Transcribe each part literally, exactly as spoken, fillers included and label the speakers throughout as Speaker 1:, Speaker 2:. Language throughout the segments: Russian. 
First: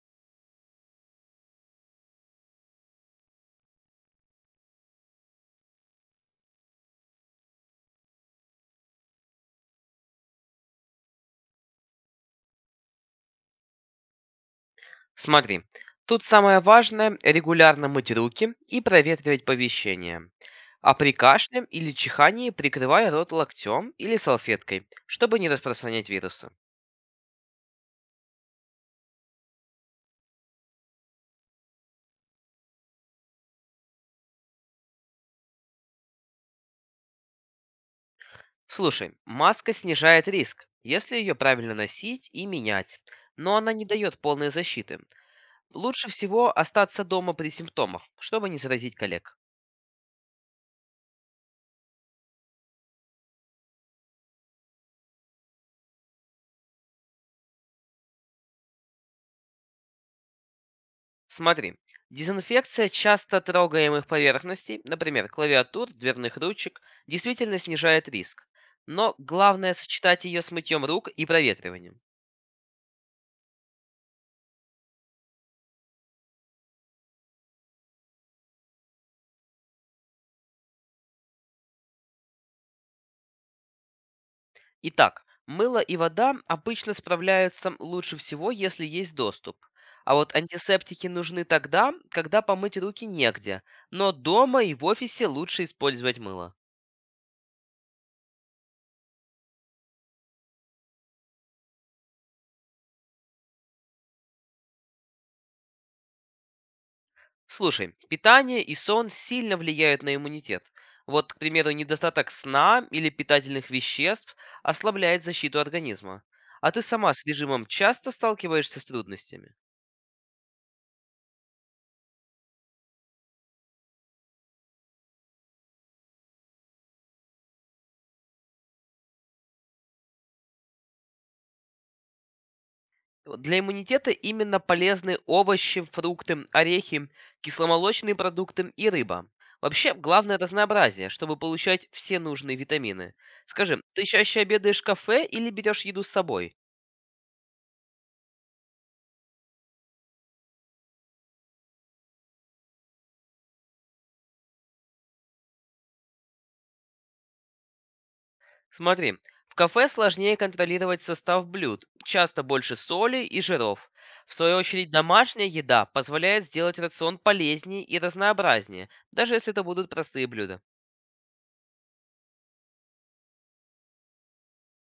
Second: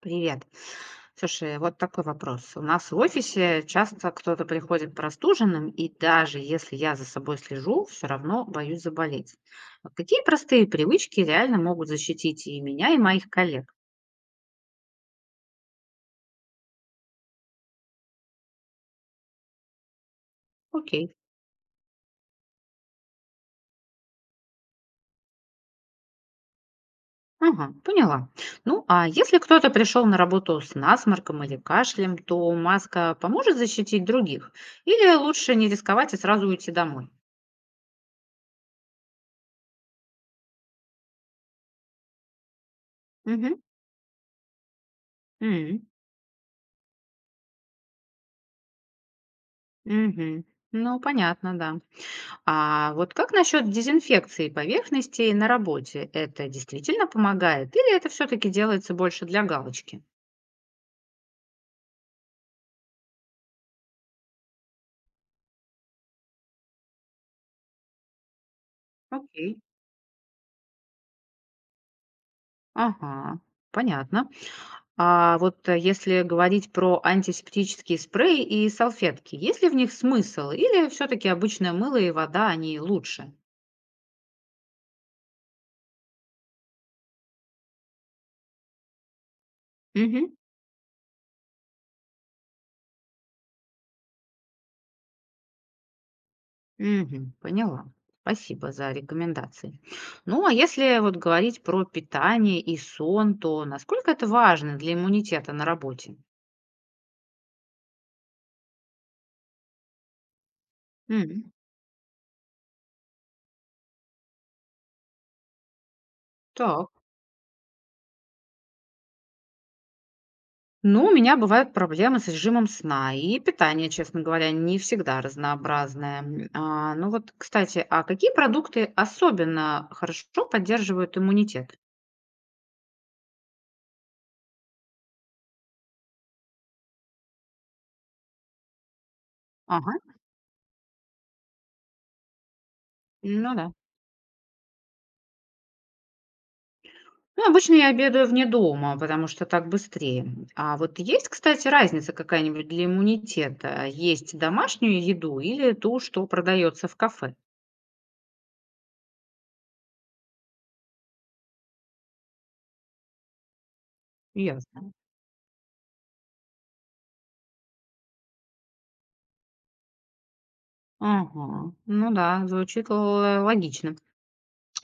Speaker 1: Привет. Слушай, вот такой вопрос. У нас в офисе часто кто-то приходит простуженным, и даже если я за собой слежу, все равно боюсь заболеть. А какие простые привычки реально могут защитить и меня, и моих коллег?
Speaker 2: Смотри, тут самое важное – регулярно мыть руки и проветривать помещение. А при
Speaker 1: Окей.
Speaker 2: кашле или чихании прикрывай рот локтем или салфеткой, чтобы не распространять вирусы.
Speaker 1: Ага, поняла. Ну, а если кто-то пришел на работу с насморком или кашлем, то маска поможет защитить других? Или лучше не рисковать и сразу уйти домой?
Speaker 2: Слушай, маска снижает риск, если ее правильно носить и менять, но
Speaker 1: Угу.
Speaker 2: она не дает полной защиты. Лучше всего остаться дома при симптомах, чтобы не заразить коллег.
Speaker 1: Угу. Ну, понятно, да. А вот как насчет дезинфекции поверхностей на работе? Это действительно помогает или это все-таки делается больше для галочки?
Speaker 2: Смотри, дезинфекция часто трогаемых поверхностей, например, клавиатур, дверных ручек, действительно снижает риск. Но
Speaker 1: Окей.
Speaker 2: главное сочетать ее с мытьем рук и проветриванием.
Speaker 1: Ага, понятно. А вот э, если говорить про антисептические спреи и салфетки, есть ли в них смысл или все-таки обычное мыло и вода, они лучше?
Speaker 2: Итак, мыло и вода обычно справляются лучше всего, если есть доступ. А
Speaker 1: Угу.
Speaker 2: вот антисептики нужны тогда, когда помыть руки негде, но дома и в офисе лучше использовать мыло.
Speaker 1: Угу, поняла. Спасибо за рекомендации. Ну, а если вот говорить про питание и сон, то насколько это важно для иммунитета на работе?
Speaker 2: Слушай, питание и сон сильно влияют на иммунитет. Вот, к
Speaker 1: М.
Speaker 2: примеру, недостаток сна или питательных веществ ослабляет защиту организма. А ты
Speaker 1: Так.
Speaker 2: сама с режимом часто сталкиваешься с трудностями?
Speaker 1: Ну, у меня бывают проблемы с режимом сна и питание, честно говоря, не всегда разнообразное. М, а, ну вот, кстати, а какие продукты особенно хорошо поддерживают иммунитет?
Speaker 2: Вот Для иммунитета именно полезны овощи, фрукты, орехи, кисломолочные продукты и рыба.
Speaker 1: Ага,
Speaker 2: Вообще, главное разнообразие, чтобы получать все нужные витамины.
Speaker 1: ну да.
Speaker 2: Скажи, ты чаще обедаешь в кафе или берешь еду с собой?
Speaker 1: Ну, обычно я обедаю вне дома, потому что так быстрее. А вот есть, кстати, разница какая-нибудь для иммунитета? Есть домашнюю еду или ту, что продается в кафе?
Speaker 2: Смотри, в кафе сложнее контролировать состав блюд, часто больше соли и жиров. В свою очередь,
Speaker 1: Ясно.
Speaker 2: домашняя еда позволяет сделать рацион полезнее и разнообразнее, даже если это будут простые блюда.
Speaker 1: Ага, ну да, звучит л- логично.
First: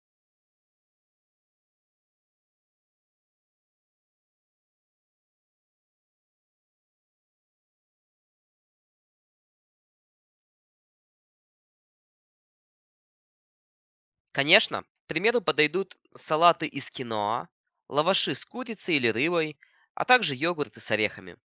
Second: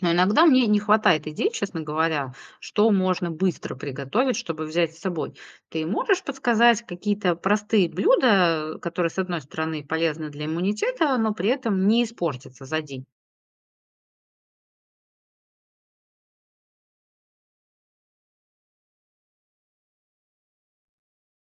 Speaker 1: Но иногда мне не хватает идей, честно говоря, что можно быстро приготовить, чтобы взять с собой. Ты можешь подсказать какие-то простые блюда, которые, с одной стороны, полезны для иммунитета, но при этом не испортятся за день?
Speaker 2: Конечно, к примеру подойдут салаты из киноа, лаваши с курицей или рыбой, а также йогурты с орехами.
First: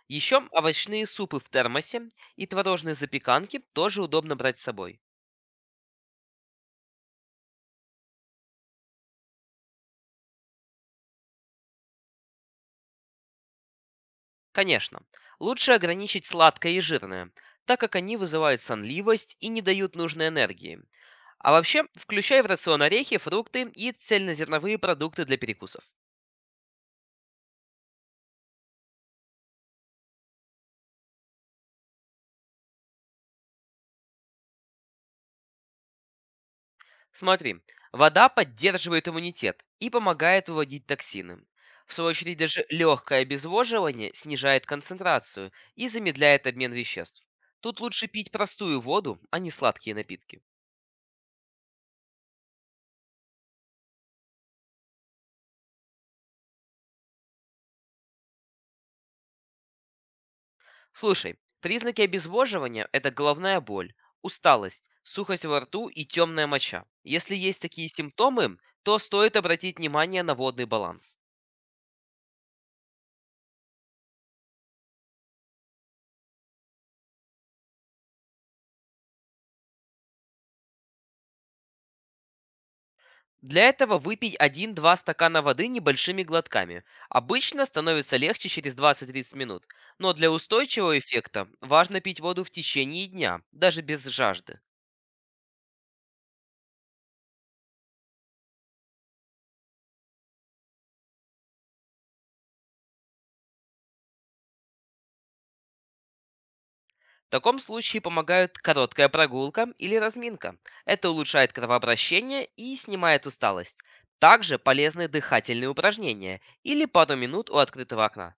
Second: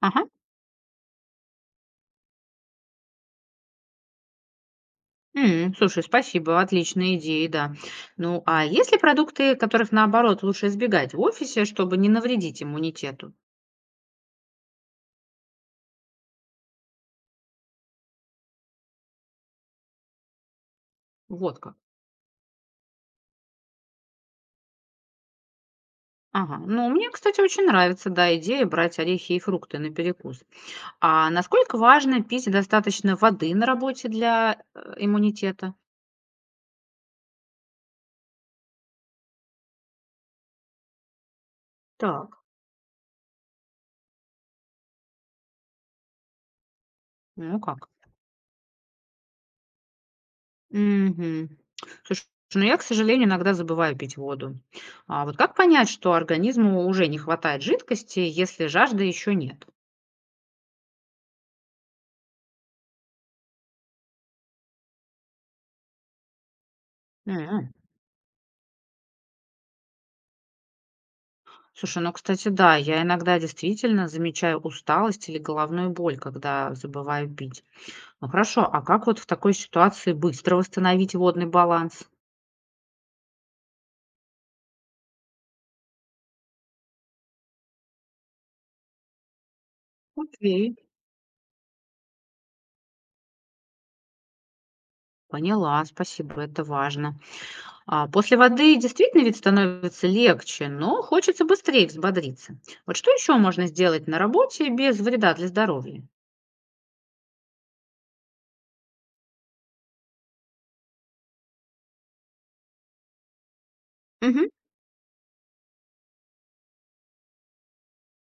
Speaker 1: Ага.
Speaker 2: Еще овощные супы в термосе и творожные запеканки тоже удобно брать с собой.
Speaker 1: М, слушай, спасибо, отличные идеи, да. Ну, а есть ли продукты, которых, наоборот, лучше избегать в офисе, чтобы не навредить иммунитету?
Speaker 2: Конечно, лучше ограничить сладкое и жирное, так как они вызывают сонливость и не дают нужной энергии. А
Speaker 1: Вот как.
Speaker 2: вообще, включай в рацион орехи, фрукты и цельнозерновые продукты для перекусов.
Speaker 1: Ага. Ну, мне, кстати, очень нравится, да, идея брать орехи и фрукты на перекус. А насколько важно пить достаточно воды на работе для э, иммунитета?
Speaker 2: Смотри, вода поддерживает иммунитет и помогает выводить токсины. В свою
Speaker 1: Так.
Speaker 2: очередь, даже легкое обезвоживание снижает концентрацию и замедляет обмен веществ.
Speaker 1: Ну
Speaker 2: Тут
Speaker 1: как?
Speaker 2: лучше пить простую воду, а не сладкие напитки.
Speaker 1: Мгм. Слушай, ну я, к сожалению, иногда забываю пить воду. А вот как понять, что организму уже не хватает жидкости, если жажды еще нет?
Speaker 2: Слушай, признаки обезвоживания – это головная боль, усталость, сухость во рту и темная моча. Если есть
Speaker 1: М.
Speaker 2: такие симптомы, то стоит обратить внимание на водный баланс.
Speaker 1: Слушай, ну, кстати, да, я иногда действительно замечаю усталость или головную боль, когда забываю пить. Ну хорошо, а как вот в такой ситуации быстро восстановить водный баланс?
Speaker 2: Для этого выпить один-два стакана воды небольшими глотками. Обычно становится легче через двадцать-тридцать минут, но для
Speaker 1: Окей.
Speaker 2: устойчивого эффекта важно пить воду в течение дня, даже без жажды.
Speaker 1: Поняла, спасибо, это важно. А, после воды действительно ведь становится легче, но хочется быстрее взбодриться. Вот что еще можно сделать на работе без вреда для здоровья?
Speaker 2: В таком случае помогают короткая прогулка или разминка. Это улучшает кровообращение и снимает усталость.
Speaker 1: Мгм.
Speaker 2: Также полезны дыхательные упражнения или пару минут у открытого окна.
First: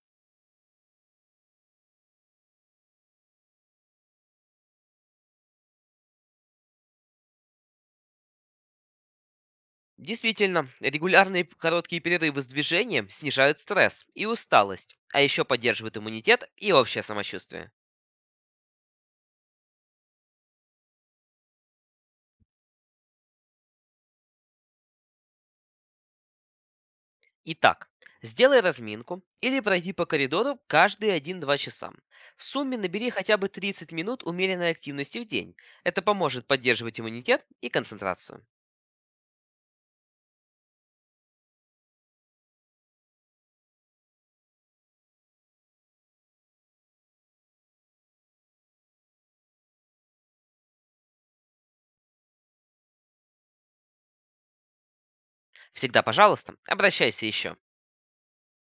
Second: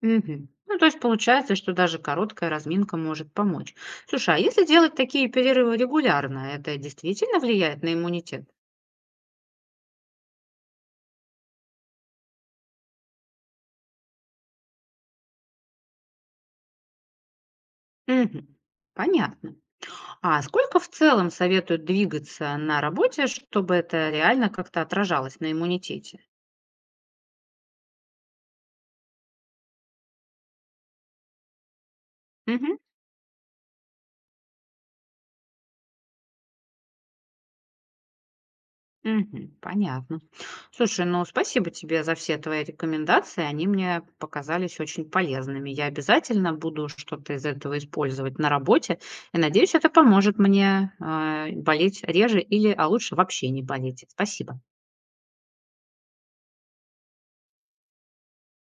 Speaker 1: Мгм. Ну, то есть получается, что даже короткая разминка может помочь. Слушай, а если делать такие перерывы регулярно, это действительно влияет на иммунитет?
Speaker 2: Действительно, регулярные п- короткие перерывы с движением снижают стресс и усталость, а еще поддерживают иммунитет и общее самочувствие.
Speaker 1: Мгм. Понятно. А сколько в целом советуют двигаться на работе, чтобы это реально как-то отражалось на иммунитете?
Speaker 2: Итак, сделай разминку или пройди по коридору каждые один-два часа. В сумме
Speaker 1: Мгм.
Speaker 2: набери хотя бы тридцать минут умеренной активности в день. Это поможет поддерживать иммунитет и концентрацию.
Speaker 1: Мгм. Понятно. Слушай, ну спасибо тебе за все твои рекомендации. Они мне показались очень полезными. Я обязательно буду что-то из этого использовать на работе. И надеюсь, это поможет мне, а, болеть реже или, а лучше, вообще не болеть. Спасибо.
Speaker 2: Всегда, пожалуйста, обращайся еще.